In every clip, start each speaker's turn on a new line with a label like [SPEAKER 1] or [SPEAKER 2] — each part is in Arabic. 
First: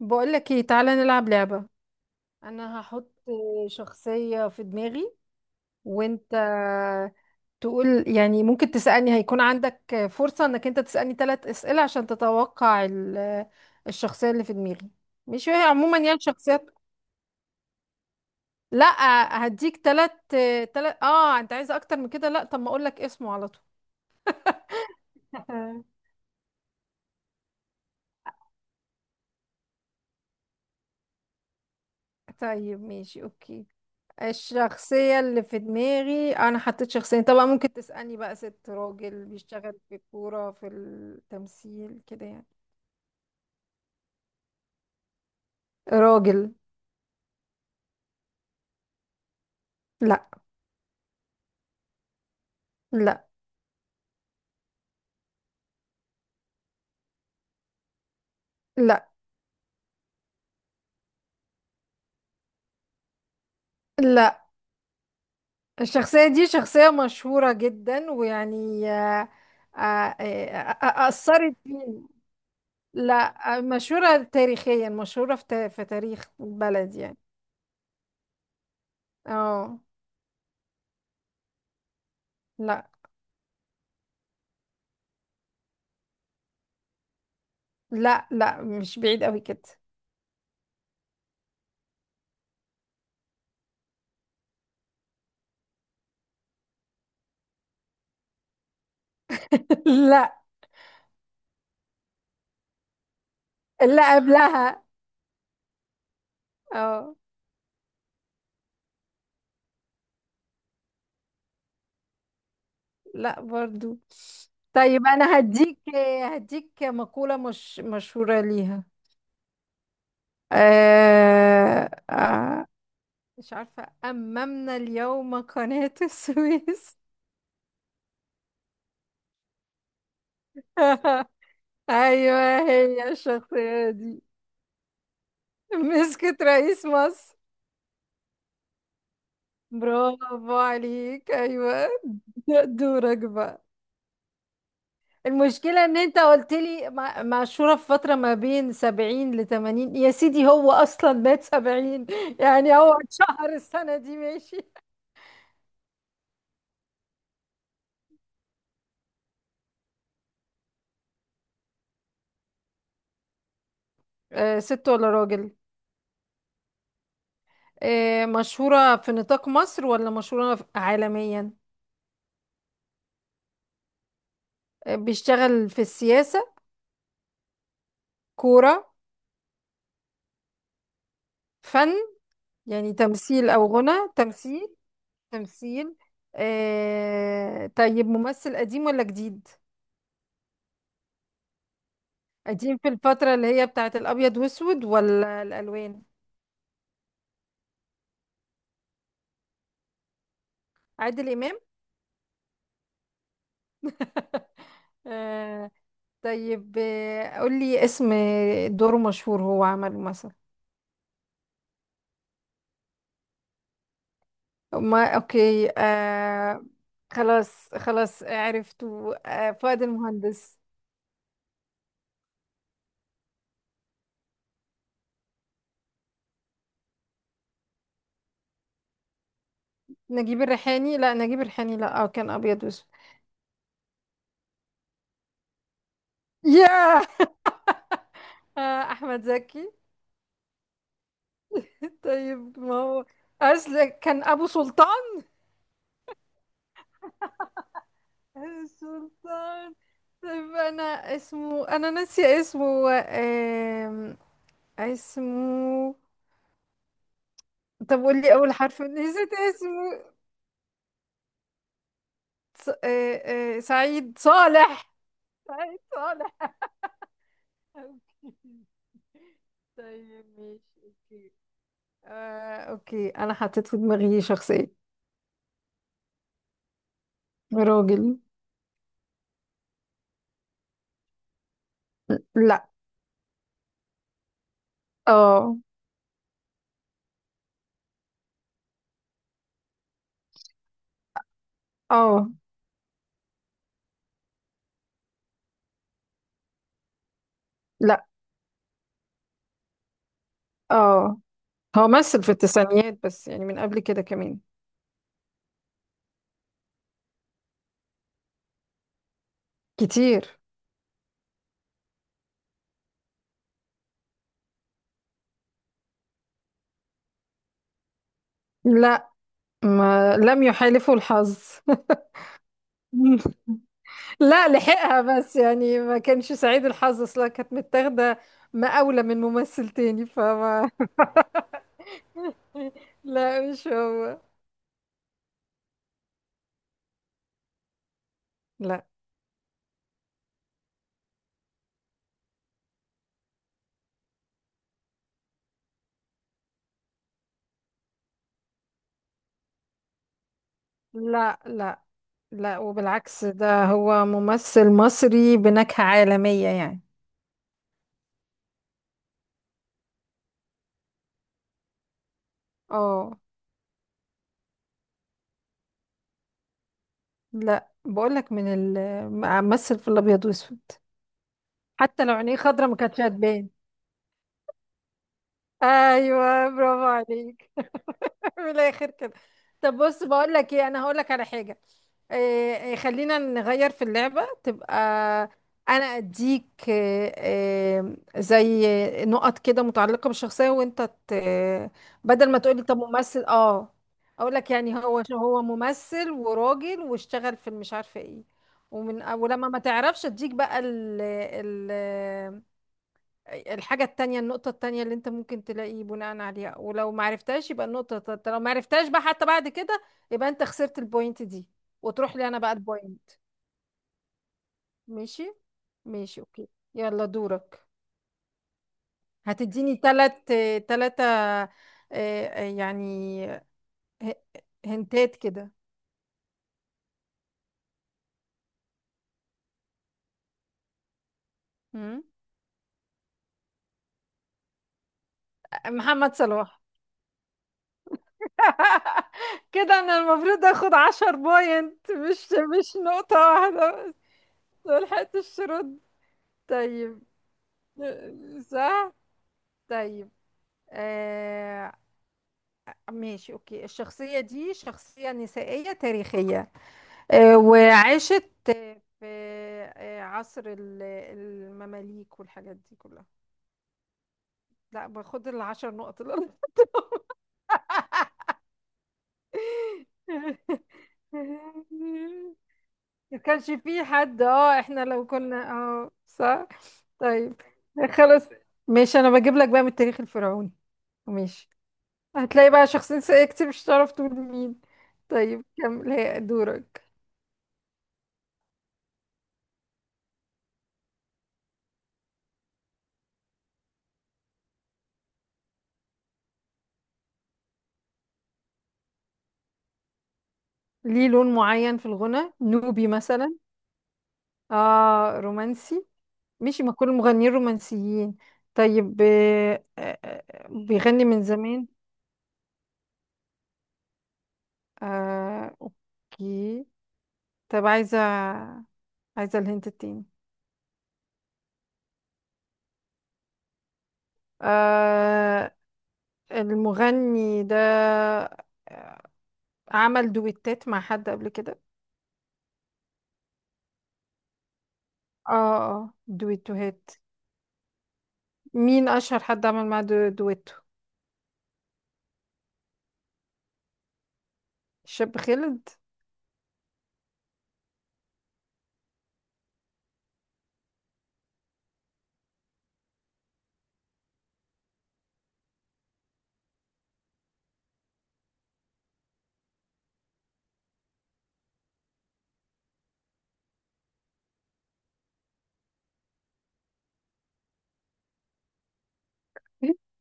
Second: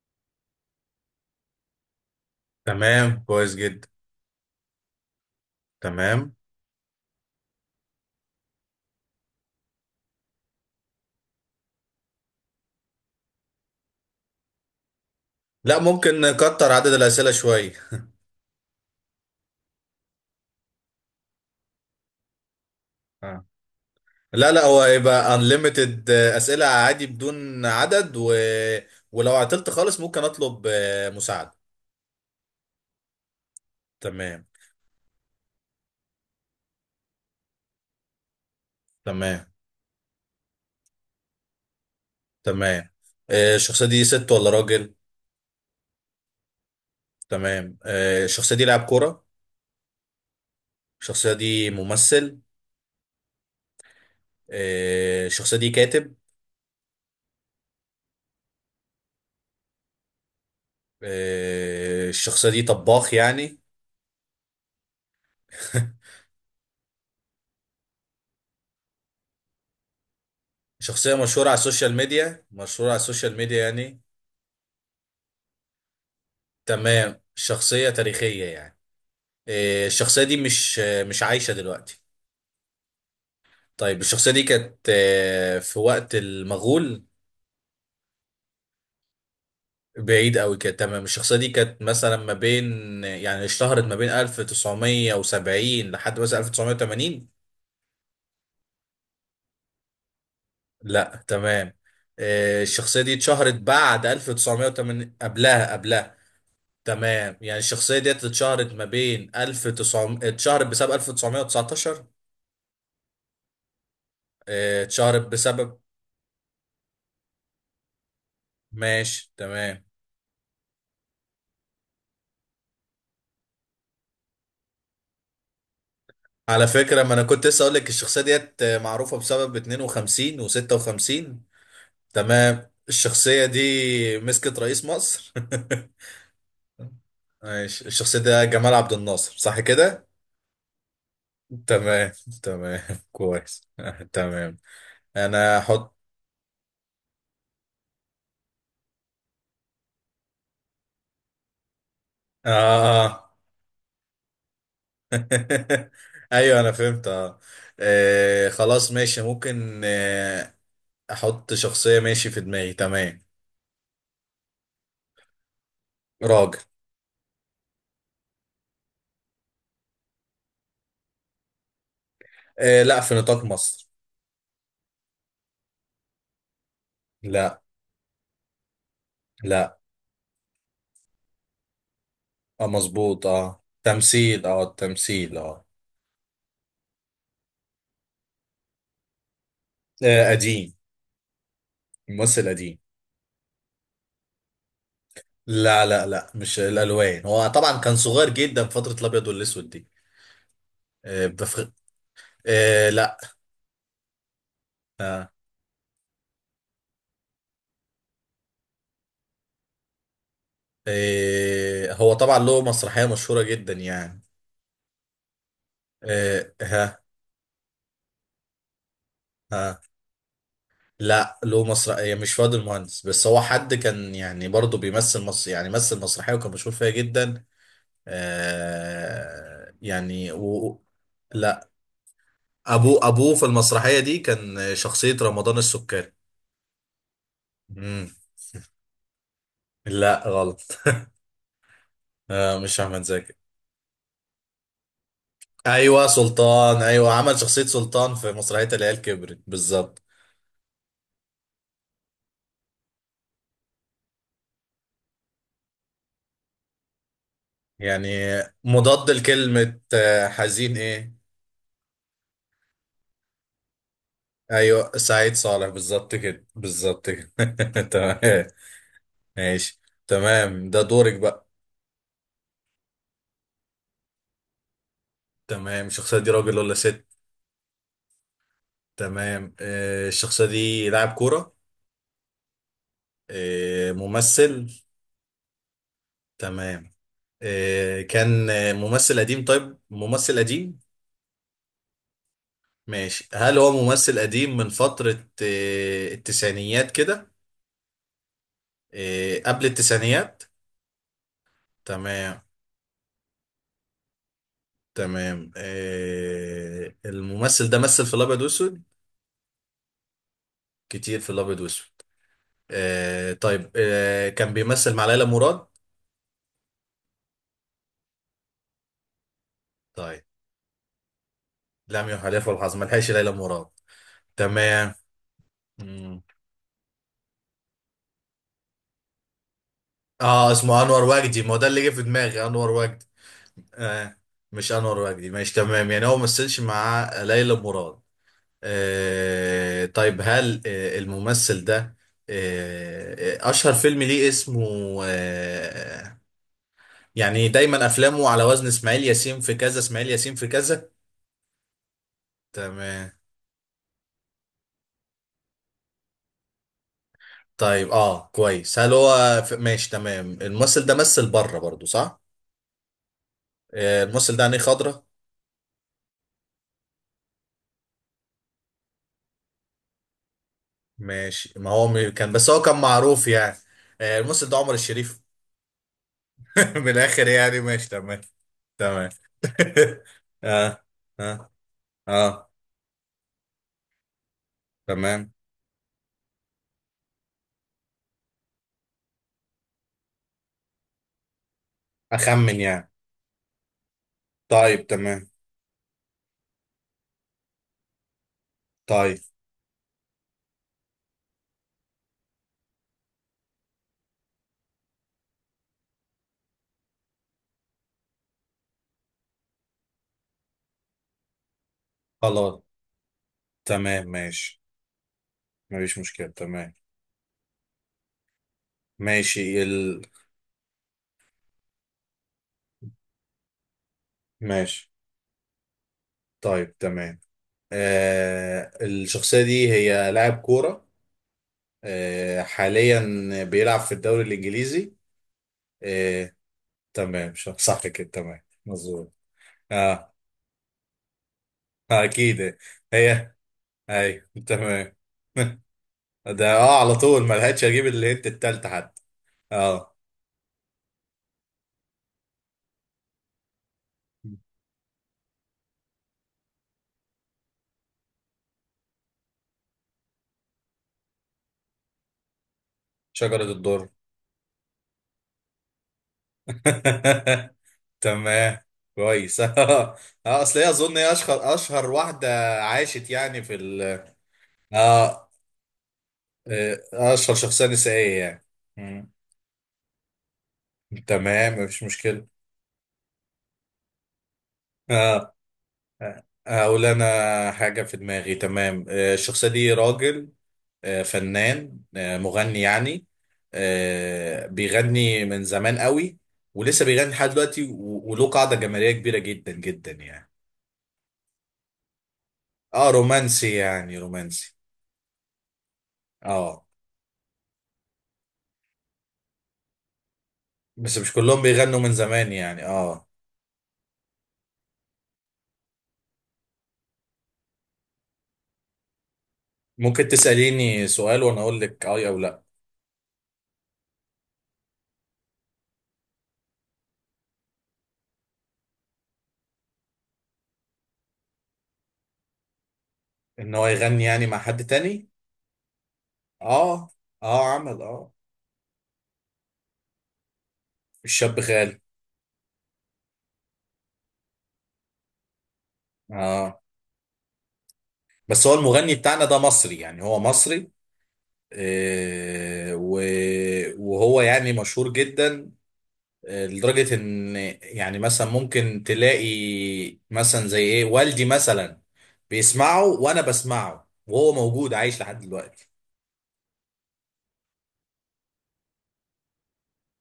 [SPEAKER 1] بقولك ايه، تعالى نلعب لعبة. انا هحط
[SPEAKER 2] تمام، كويس جدا.
[SPEAKER 1] شخصية في دماغي، وانت
[SPEAKER 2] تمام.
[SPEAKER 1] تقول، يعني ممكن تسألني، هيكون عندك فرصة انك انت تسألني ثلاث اسئلة عشان تتوقع الشخصية اللي في دماغي. مش هي
[SPEAKER 2] لا،
[SPEAKER 1] عموما،
[SPEAKER 2] ممكن
[SPEAKER 1] يعني، شخصيات.
[SPEAKER 2] نكتر عدد الأسئلة شوية.
[SPEAKER 1] لا، هديك ثلاث. ثلاث، انت عايز اكتر من كده؟ لا، طب ما اقولك اسمه
[SPEAKER 2] آه.
[SPEAKER 1] على طول.
[SPEAKER 2] لا لا، هو يبقى unlimited، أسئلة عادي بدون عدد ولو عطلت خالص ممكن أطلب مساعدة.
[SPEAKER 1] طيب، ماشي، اوكي.
[SPEAKER 2] تمام.
[SPEAKER 1] الشخصية اللي في دماغي أنا حطيت شخصين طبعا، ممكن تسألني بقى ست راجل،
[SPEAKER 2] تمام.
[SPEAKER 1] بيشتغل في الكورة، في التمثيل كده يعني.
[SPEAKER 2] تمام الشخصية دي ست ولا راجل؟
[SPEAKER 1] راجل.
[SPEAKER 2] الشخصية دي لاعب كورة؟
[SPEAKER 1] لا،
[SPEAKER 2] الشخصية دي ممثل؟
[SPEAKER 1] لا،
[SPEAKER 2] الشخصية دي كاتب؟
[SPEAKER 1] لا،
[SPEAKER 2] الشخصية دي طباخ يعني؟
[SPEAKER 1] لا. الشخصية دي شخصية مشهورة جدا، ويعني آه، آه،
[SPEAKER 2] شخصية مشهورة على
[SPEAKER 1] أثرت
[SPEAKER 2] السوشيال
[SPEAKER 1] فيني.
[SPEAKER 2] ميديا، مشهورة على السوشيال
[SPEAKER 1] لا،
[SPEAKER 2] ميديا يعني؟
[SPEAKER 1] مشهورة تاريخيا، مشهورة في تاريخ بلد يعني.
[SPEAKER 2] تمام، شخصية تاريخية يعني؟
[SPEAKER 1] اه،
[SPEAKER 2] الشخصية دي مش مش عايشة دلوقتي؟
[SPEAKER 1] لا،
[SPEAKER 2] طيب الشخصية دي كانت في وقت المغول؟
[SPEAKER 1] لا، لا، مش بعيد قوي كده.
[SPEAKER 2] بعيد قوي كده. تمام، الشخصية دي كانت مثلا ما بين، يعني اشتهرت ما بين 1970 لحد مثلا 1980؟
[SPEAKER 1] لا،
[SPEAKER 2] لا، تمام. الشخصية دي اتشهرت بعد
[SPEAKER 1] لا، قبلها.
[SPEAKER 2] 1980؟ قبلها قبلها؟
[SPEAKER 1] اه.
[SPEAKER 2] تمام، يعني الشخصية دي اتشهرت ما بين 1900، اتشهرت بسبب 1919؟
[SPEAKER 1] لا برضو. طيب
[SPEAKER 2] اتشهرت
[SPEAKER 1] انا
[SPEAKER 2] بسبب؟
[SPEAKER 1] هديك مقولة مش مشهورة ليها.
[SPEAKER 2] ماشي، تمام.
[SPEAKER 1] آه آه مش عارفة، أممنا اليوم قناة
[SPEAKER 2] على
[SPEAKER 1] السويس.
[SPEAKER 2] فكرة، ما انا كنت لسه اقول لك الشخصية ديت معروفة بسبب 52 و56.
[SPEAKER 1] أيوة.
[SPEAKER 2] تمام،
[SPEAKER 1] هي
[SPEAKER 2] الشخصية دي
[SPEAKER 1] الشخصية دي
[SPEAKER 2] مسكت رئيس مصر؟
[SPEAKER 1] مسكت رئيس مصر؟
[SPEAKER 2] ماشي، الشخصية ده جمال عبد الناصر، صح كده؟
[SPEAKER 1] برافو عليك، أيوة.
[SPEAKER 2] تمام. تمام.
[SPEAKER 1] دورك بقى.
[SPEAKER 2] كويس. تمام. انا
[SPEAKER 1] المشكلة
[SPEAKER 2] هحط.
[SPEAKER 1] ان انت قلت لي معشورة في فترة ما بين 70 لتمانين يا سيدي، هو اصلا مات 70. يعني هو
[SPEAKER 2] اه. اه.
[SPEAKER 1] شهر السنة دي. ماشي.
[SPEAKER 2] ايوه، انا فهمت. اه. خلاص ماشي، ممكن احط شخصية، ماشي، في دماغي. تمام.
[SPEAKER 1] ست ولا راجل؟
[SPEAKER 2] راجل.
[SPEAKER 1] مشهورة في نطاق مصر ولا مشهورة عالميا؟
[SPEAKER 2] آه، لا، في نطاق مصر.
[SPEAKER 1] بيشتغل في السياسة؟
[SPEAKER 2] لا.
[SPEAKER 1] كورة؟
[SPEAKER 2] لا.
[SPEAKER 1] فن؟
[SPEAKER 2] اه،
[SPEAKER 1] يعني
[SPEAKER 2] مظبوط،
[SPEAKER 1] تمثيل
[SPEAKER 2] اه،
[SPEAKER 1] او غنى؟
[SPEAKER 2] تمثيل، اه،
[SPEAKER 1] تمثيل.
[SPEAKER 2] التمثيل، اه.
[SPEAKER 1] تمثيل. طيب، ممثل قديم ولا جديد؟
[SPEAKER 2] قديم. ممثل قديم.
[SPEAKER 1] قديم في الفترة اللي هي بتاعت الابيض واسود ولا
[SPEAKER 2] لا
[SPEAKER 1] الالوان؟
[SPEAKER 2] لا لا، مش الالوان، هو طبعا كان صغير جدا في فتره الابيض والاسود دي. آه
[SPEAKER 1] عادل إمام.
[SPEAKER 2] بفخ... آه لا. آه.
[SPEAKER 1] آه، طيب، قولي اسم دور مشهور هو عمله مثلا.
[SPEAKER 2] آه، هو طبعا له مسرحيه مشهوره جدا يعني.
[SPEAKER 1] ما اوكي،
[SPEAKER 2] آه. ها.
[SPEAKER 1] خلاص، خلاص، عرفته.
[SPEAKER 2] ها،
[SPEAKER 1] فؤاد المهندس.
[SPEAKER 2] لا، له مسرحيه، مش فؤاد المهندس، بس هو حد كان يعني برضه بيمثل مصر، يعني مثل مسرحيه وكان مشهور فيها جدا. آه يعني
[SPEAKER 1] نجيب
[SPEAKER 2] و...
[SPEAKER 1] الريحاني. لا، نجيب
[SPEAKER 2] لا،
[SPEAKER 1] الريحاني. لا، كان ابيض واسود.
[SPEAKER 2] ابوه في المسرحيه دي كان شخصيه رمضان السكري.
[SPEAKER 1] ياه.
[SPEAKER 2] مم.
[SPEAKER 1] احمد زكي.
[SPEAKER 2] لا، غلط. آه،
[SPEAKER 1] طيب ما
[SPEAKER 2] مش احمد
[SPEAKER 1] هو،
[SPEAKER 2] زكي.
[SPEAKER 1] اصل كان ابو سلطان.
[SPEAKER 2] ايوه، سلطان، ايوه، عمل شخصيه سلطان في مسرحيه العيال كبرت
[SPEAKER 1] سلطان.
[SPEAKER 2] بالظبط.
[SPEAKER 1] طيب انا اسمه، انا ناسيه اسمه، اسمه. طب
[SPEAKER 2] يعني
[SPEAKER 1] قول لي اول حرف،
[SPEAKER 2] مضاد
[SPEAKER 1] نسيت
[SPEAKER 2] لكلمه
[SPEAKER 1] اسمه.
[SPEAKER 2] حزين، ايه؟
[SPEAKER 1] ص... آه آه سعيد
[SPEAKER 2] ايوه،
[SPEAKER 1] صالح.
[SPEAKER 2] سعيد صالح،
[SPEAKER 1] سعيد
[SPEAKER 2] بالظبط كده،
[SPEAKER 1] صالح.
[SPEAKER 2] بالظبط كده.
[SPEAKER 1] أوكي.
[SPEAKER 2] تمام. ماشي.
[SPEAKER 1] طيب،
[SPEAKER 2] تمام
[SPEAKER 1] ماشي،
[SPEAKER 2] ده دورك
[SPEAKER 1] اوكي.
[SPEAKER 2] بقى.
[SPEAKER 1] اوكي، انا حطيت في دماغي شخصية.
[SPEAKER 2] تمام، الشخصيه دي راجل ولا ست؟
[SPEAKER 1] راجل.
[SPEAKER 2] تمام، آه، الشخصيه دي لاعب كوره؟
[SPEAKER 1] لا.
[SPEAKER 2] آه، ممثل؟
[SPEAKER 1] اه.
[SPEAKER 2] تمام. آه، كان آه، ممثل قديم، طيب ممثل قديم.
[SPEAKER 1] اه.
[SPEAKER 2] ماشي، هل هو ممثل قديم من فترة التسعينيات كده؟
[SPEAKER 1] لا.
[SPEAKER 2] قبل التسعينيات؟
[SPEAKER 1] اه. هو مثل في
[SPEAKER 2] تمام.
[SPEAKER 1] التسعينيات، بس يعني من قبل كده كمان.
[SPEAKER 2] تمام، الممثل ده مثل في الأبيض وأسود؟
[SPEAKER 1] كتير.
[SPEAKER 2] كتير في الأبيض وأسود؟ كان بيمثل مع ليلى مراد؟
[SPEAKER 1] لا، ما
[SPEAKER 2] طيب،
[SPEAKER 1] لم يحالفه الحظ.
[SPEAKER 2] لم يحلفه الحظ، ما لحقش ليلى مراد؟
[SPEAKER 1] لا،
[SPEAKER 2] تمام.
[SPEAKER 1] لحقها، بس يعني ما
[SPEAKER 2] مم.
[SPEAKER 1] كانش سعيد الحظ، اصلا كانت متاخده مقاولة من ممثل تاني
[SPEAKER 2] اه،
[SPEAKER 1] فما.
[SPEAKER 2] اسمه انور وجدي، ما هو ده اللي جه في دماغي، انور وجدي.
[SPEAKER 1] لا، مش
[SPEAKER 2] آه،
[SPEAKER 1] هو.
[SPEAKER 2] مش انور وجدي، ماشي تمام، يعني هو ما مثلش مع ليلى مراد.
[SPEAKER 1] لا،
[SPEAKER 2] آه طيب، هل آه الممثل ده آه آه، اشهر فيلم ليه اسمه؟ آه، يعني دايما افلامه على وزن اسماعيل ياسين في كذا، اسماعيل ياسين في كذا؟
[SPEAKER 1] لا، لا، لا،
[SPEAKER 2] تمام.
[SPEAKER 1] وبالعكس، ده هو ممثل مصري بنكهة عالمية يعني.
[SPEAKER 2] طيب اه، كويس. ماشي، تمام، الممثل ده مثل بره برضو، صح؟
[SPEAKER 1] اه.
[SPEAKER 2] آه، الممثل ده عينيه خضرا؟
[SPEAKER 1] لا، بقولك من ال ممثل في الابيض واسود.
[SPEAKER 2] ماشي، ما هو
[SPEAKER 1] حتى
[SPEAKER 2] م-
[SPEAKER 1] لو
[SPEAKER 2] كان،
[SPEAKER 1] عينيه
[SPEAKER 2] بس هو
[SPEAKER 1] خضرا ما
[SPEAKER 2] كان
[SPEAKER 1] كانتش
[SPEAKER 2] معروف
[SPEAKER 1] هتبان.
[SPEAKER 2] يعني. آه، الممثل ده عمر الشريف.
[SPEAKER 1] ايوه، برافو
[SPEAKER 2] من الاخر
[SPEAKER 1] عليك.
[SPEAKER 2] يعني، ماشي تمام.
[SPEAKER 1] من الاخر
[SPEAKER 2] تمام.
[SPEAKER 1] كده. طب بص بقول لك ايه، انا
[SPEAKER 2] اه.
[SPEAKER 1] هقول لك على
[SPEAKER 2] اه.
[SPEAKER 1] حاجه.
[SPEAKER 2] اه.
[SPEAKER 1] إيه إيه، خلينا نغير في اللعبه، تبقى
[SPEAKER 2] تمام.
[SPEAKER 1] انا اديك إيه، إيه، زي نقط كده متعلقه بالشخصيه، وانت ت- بدل ما
[SPEAKER 2] اخمن
[SPEAKER 1] تقولي طب
[SPEAKER 2] يعني.
[SPEAKER 1] ممثل، اقول لك يعني
[SPEAKER 2] طيب
[SPEAKER 1] هو
[SPEAKER 2] تمام.
[SPEAKER 1] هو ممثل وراجل واشتغل في مش عارفه ايه،
[SPEAKER 2] طيب.
[SPEAKER 1] ولما ما تعرفش اديك بقى الحاجة التانية، النقطة التانية اللي انت ممكن تلاقي بناء عليها، ولو معرفتهاش يبقى النقطة التالتة، لو معرفتهاش بقى حتى بعد كده يبقى انت خسرت البوينت دي وتروح لي انا بقى
[SPEAKER 2] خلاص.
[SPEAKER 1] البوينت.
[SPEAKER 2] تمام ماشي،
[SPEAKER 1] ماشي.
[SPEAKER 2] مفيش
[SPEAKER 1] ماشي،
[SPEAKER 2] مشكلة.
[SPEAKER 1] اوكي.
[SPEAKER 2] تمام
[SPEAKER 1] يلا دورك.
[SPEAKER 2] ماشي.
[SPEAKER 1] هتديني
[SPEAKER 2] ال
[SPEAKER 1] تلاتة، اه، يعني ه-
[SPEAKER 2] ماشي
[SPEAKER 1] هنتات كده.
[SPEAKER 2] طيب، تمام. آه الشخصية دي هي لاعب كورة؟
[SPEAKER 1] مم.
[SPEAKER 2] آه، حاليا بيلعب في الدوري الإنجليزي؟
[SPEAKER 1] محمد
[SPEAKER 2] آه.
[SPEAKER 1] صلاح.
[SPEAKER 2] تمام، صح كده، تمام، مظبوط.
[SPEAKER 1] كده انا
[SPEAKER 2] اه،
[SPEAKER 1] المفروض اخد 10 بوينت،
[SPEAKER 2] آه،
[SPEAKER 1] مش
[SPEAKER 2] اكيد.
[SPEAKER 1] مش نقطة
[SPEAKER 2] هي،
[SPEAKER 1] واحدة.
[SPEAKER 2] اي، تمام.
[SPEAKER 1] ملحقتش الشروط.
[SPEAKER 2] ده اه، على
[SPEAKER 1] طيب،
[SPEAKER 2] طول ما لحقتش اجيب الهنت التالتة
[SPEAKER 1] صح.
[SPEAKER 2] حتى. اه.
[SPEAKER 1] طيب، آه ماشي، اوكي. الشخصية دي شخصية نسائية تاريخية، وعاشت في عصر المماليك والحاجات دي كلها.
[SPEAKER 2] شجرة الدر.
[SPEAKER 1] لا، باخد العشر نقط الأرض.
[SPEAKER 2] تمام. كويس. اه، اصل هي اظن هي اشهر اشهر واحدة عاشت
[SPEAKER 1] ما
[SPEAKER 2] يعني
[SPEAKER 1] كانش
[SPEAKER 2] في ال،
[SPEAKER 1] في حد، احنا لو
[SPEAKER 2] اه،
[SPEAKER 1] كنا، صح.
[SPEAKER 2] آه، اشهر
[SPEAKER 1] طيب
[SPEAKER 2] شخصية نسائية
[SPEAKER 1] خلاص،
[SPEAKER 2] يعني.
[SPEAKER 1] ماشي،
[SPEAKER 2] مم.
[SPEAKER 1] انا بجيب لك بقى من التاريخ الفرعوني. ماشي،
[SPEAKER 2] تمام، مفيش مشكلة.
[SPEAKER 1] هتلاقي بقى شخصية نسائية كتير، مش هتعرف تقول مين.
[SPEAKER 2] آه.
[SPEAKER 1] طيب كمل، هي
[SPEAKER 2] اقول
[SPEAKER 1] دورك.
[SPEAKER 2] انا حاجه في دماغي، تمام. الشخصيه دي راجل، فنان، مغني يعني، بيغني من زمان قوي ولسه بيغني لحد دلوقتي، و- وله قاعده جماهيريه كبيره جدا جدا يعني.
[SPEAKER 1] ليه لون معين في الغنى، نوبي
[SPEAKER 2] اه،
[SPEAKER 1] مثلا؟
[SPEAKER 2] رومانسي يعني، رومانسي.
[SPEAKER 1] اه، رومانسي. ماشي،
[SPEAKER 2] اه.
[SPEAKER 1] ما كل المغنيين رومانسيين. طيب
[SPEAKER 2] بس
[SPEAKER 1] بيغني
[SPEAKER 2] مش
[SPEAKER 1] من
[SPEAKER 2] كلهم
[SPEAKER 1] زمان.
[SPEAKER 2] بيغنوا من زمان يعني، اه.
[SPEAKER 1] اوكي. طب عايزة الهنت التاني.
[SPEAKER 2] ممكن تساليني سؤال وانا اقول لك اه او لا.
[SPEAKER 1] آه المغني ده آه، عمل دويتات مع حد قبل كده؟
[SPEAKER 2] ان هو يغني يعني مع حد تاني؟
[SPEAKER 1] اه. اه دويتوهات.
[SPEAKER 2] اه. اه، عمل اه.
[SPEAKER 1] مين اشهر حد عمل معاه دويتو؟
[SPEAKER 2] الشاب غالي.
[SPEAKER 1] شاب خالد.
[SPEAKER 2] اه، بس هو المغني بتاعنا ده مصري، يعني هو مصري، آه، و- وهو يعني مشهور جدا، لدرجة ان، يعني مثلا ممكن تلاقي مثلا زي ايه، والدي مثلا بيسمعه وانا بسمعه، وهو موجود عايش لحد دلوقتي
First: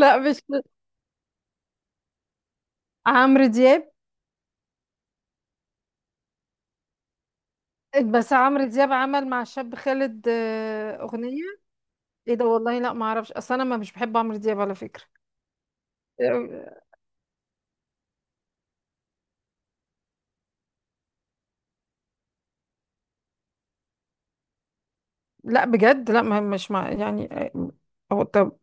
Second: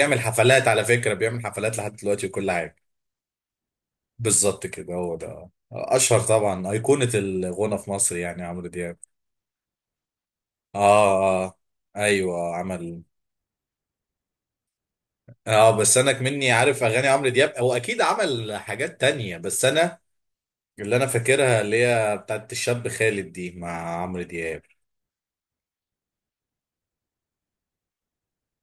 [SPEAKER 1] لا، مش
[SPEAKER 2] حفلات، على فكرة بيعمل حفلات لحد دلوقتي وكل حاجة.
[SPEAKER 1] عمرو دياب،
[SPEAKER 2] بالظبط كده، هو ده اشهر طبعا ايقونة الغنى في مصر
[SPEAKER 1] بس
[SPEAKER 2] يعني،
[SPEAKER 1] عمرو
[SPEAKER 2] عمرو
[SPEAKER 1] دياب
[SPEAKER 2] دياب.
[SPEAKER 1] عمل مع الشاب خالد
[SPEAKER 2] اه.
[SPEAKER 1] اغنيه.
[SPEAKER 2] اه. آه.
[SPEAKER 1] ايه ده،
[SPEAKER 2] ايوه،
[SPEAKER 1] والله لا
[SPEAKER 2] عمل
[SPEAKER 1] ما اعرفش، اصل انا ما مش بحب عمرو دياب على فكره.
[SPEAKER 2] اه، بس انا مني
[SPEAKER 1] آه،
[SPEAKER 2] عارف اغاني عمرو دياب، هو اكيد عمل حاجات تانية، بس انا اللي انا فاكرها اللي هي بتاعت الشاب خالد دي مع عمرو دياب.
[SPEAKER 1] لا، بجد لا، ما مش مع يعني هو. طب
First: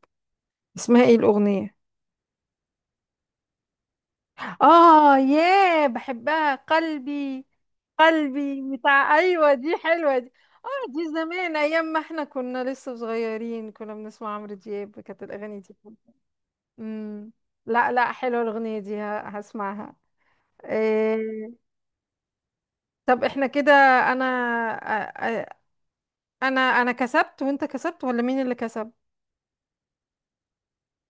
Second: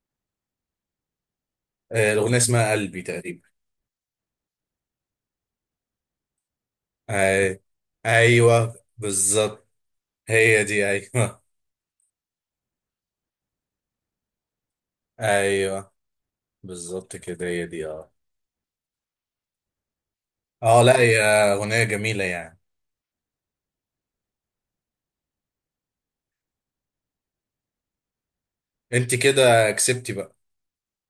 [SPEAKER 1] اسمها ايه الاغنيه؟
[SPEAKER 2] الاغنيه اسمها قلبي تقريبا.
[SPEAKER 1] اه ياه، بحبها قلبي.
[SPEAKER 2] آه، ايوه،
[SPEAKER 1] قلبي بتاع، ايوه
[SPEAKER 2] بالظبط،
[SPEAKER 1] دي حلوه دي.
[SPEAKER 2] هي دي،
[SPEAKER 1] اه، دي
[SPEAKER 2] ايوه.
[SPEAKER 1] زمان، ايام ما احنا كنا لسه صغيرين كنا بنسمع عمرو دياب، كانت الاغاني دي
[SPEAKER 2] ايوه
[SPEAKER 1] حلوة.
[SPEAKER 2] بالظبط
[SPEAKER 1] امم
[SPEAKER 2] كده، هي دي،
[SPEAKER 1] لا،
[SPEAKER 2] اه.
[SPEAKER 1] لا، حلوه الاغنيه دي، هسمعها.
[SPEAKER 2] اه لا،
[SPEAKER 1] آه.
[SPEAKER 2] هي اغنيه جميله يعني.
[SPEAKER 1] طب احنا كده، انا أ- أ- انا انا كسبت وانت كسبت ولا مين اللي كسب؟
[SPEAKER 2] انت كده كسبتي بقى.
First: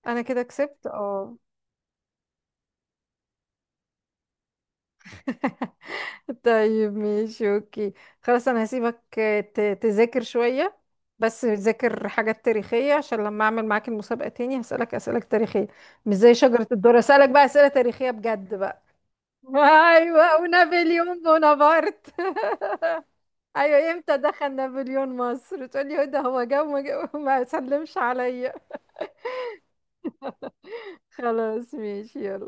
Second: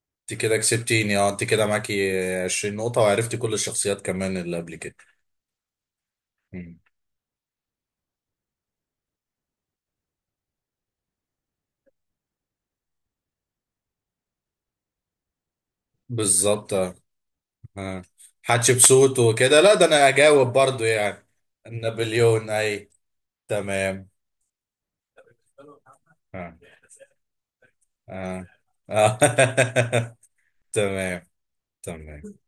[SPEAKER 1] انا
[SPEAKER 2] انت
[SPEAKER 1] كده
[SPEAKER 2] كده
[SPEAKER 1] كسبت،
[SPEAKER 2] كسبتيني، اه،
[SPEAKER 1] اه.
[SPEAKER 2] انت كده معاكي 20 نقطه، وعرفتي كل الشخصيات كمان اللي قبل كده. مم.
[SPEAKER 1] طيب، ماشي، اوكي، خلاص، انا هسيبك تذاكر شوية، بس تذاكر حاجات تاريخية، عشان لما اعمل معاك المسابقة تاني هسألك اسئلة تاريخية، مش زي شجرة
[SPEAKER 2] بالظبط. آه.
[SPEAKER 1] الدر، هسألك بقى اسئلة
[SPEAKER 2] آه.
[SPEAKER 1] تاريخية بجد بقى.
[SPEAKER 2] حتشبسوت وكده، لا، ده انا
[SPEAKER 1] ايوه،
[SPEAKER 2] هجاوب برضو
[SPEAKER 1] ونابليون
[SPEAKER 2] يعني.
[SPEAKER 1] بونابرت.
[SPEAKER 2] نابليون، اي.
[SPEAKER 1] ايوه،
[SPEAKER 2] تمام.
[SPEAKER 1] امتى دخل نابليون مصر تقولي ده هو
[SPEAKER 2] آه.
[SPEAKER 1] جه وما سلمش
[SPEAKER 2] آه.
[SPEAKER 1] عليا.
[SPEAKER 2] آه. تمام.
[SPEAKER 1] خلاص، ماشي،
[SPEAKER 2] تمام.
[SPEAKER 1] يلا.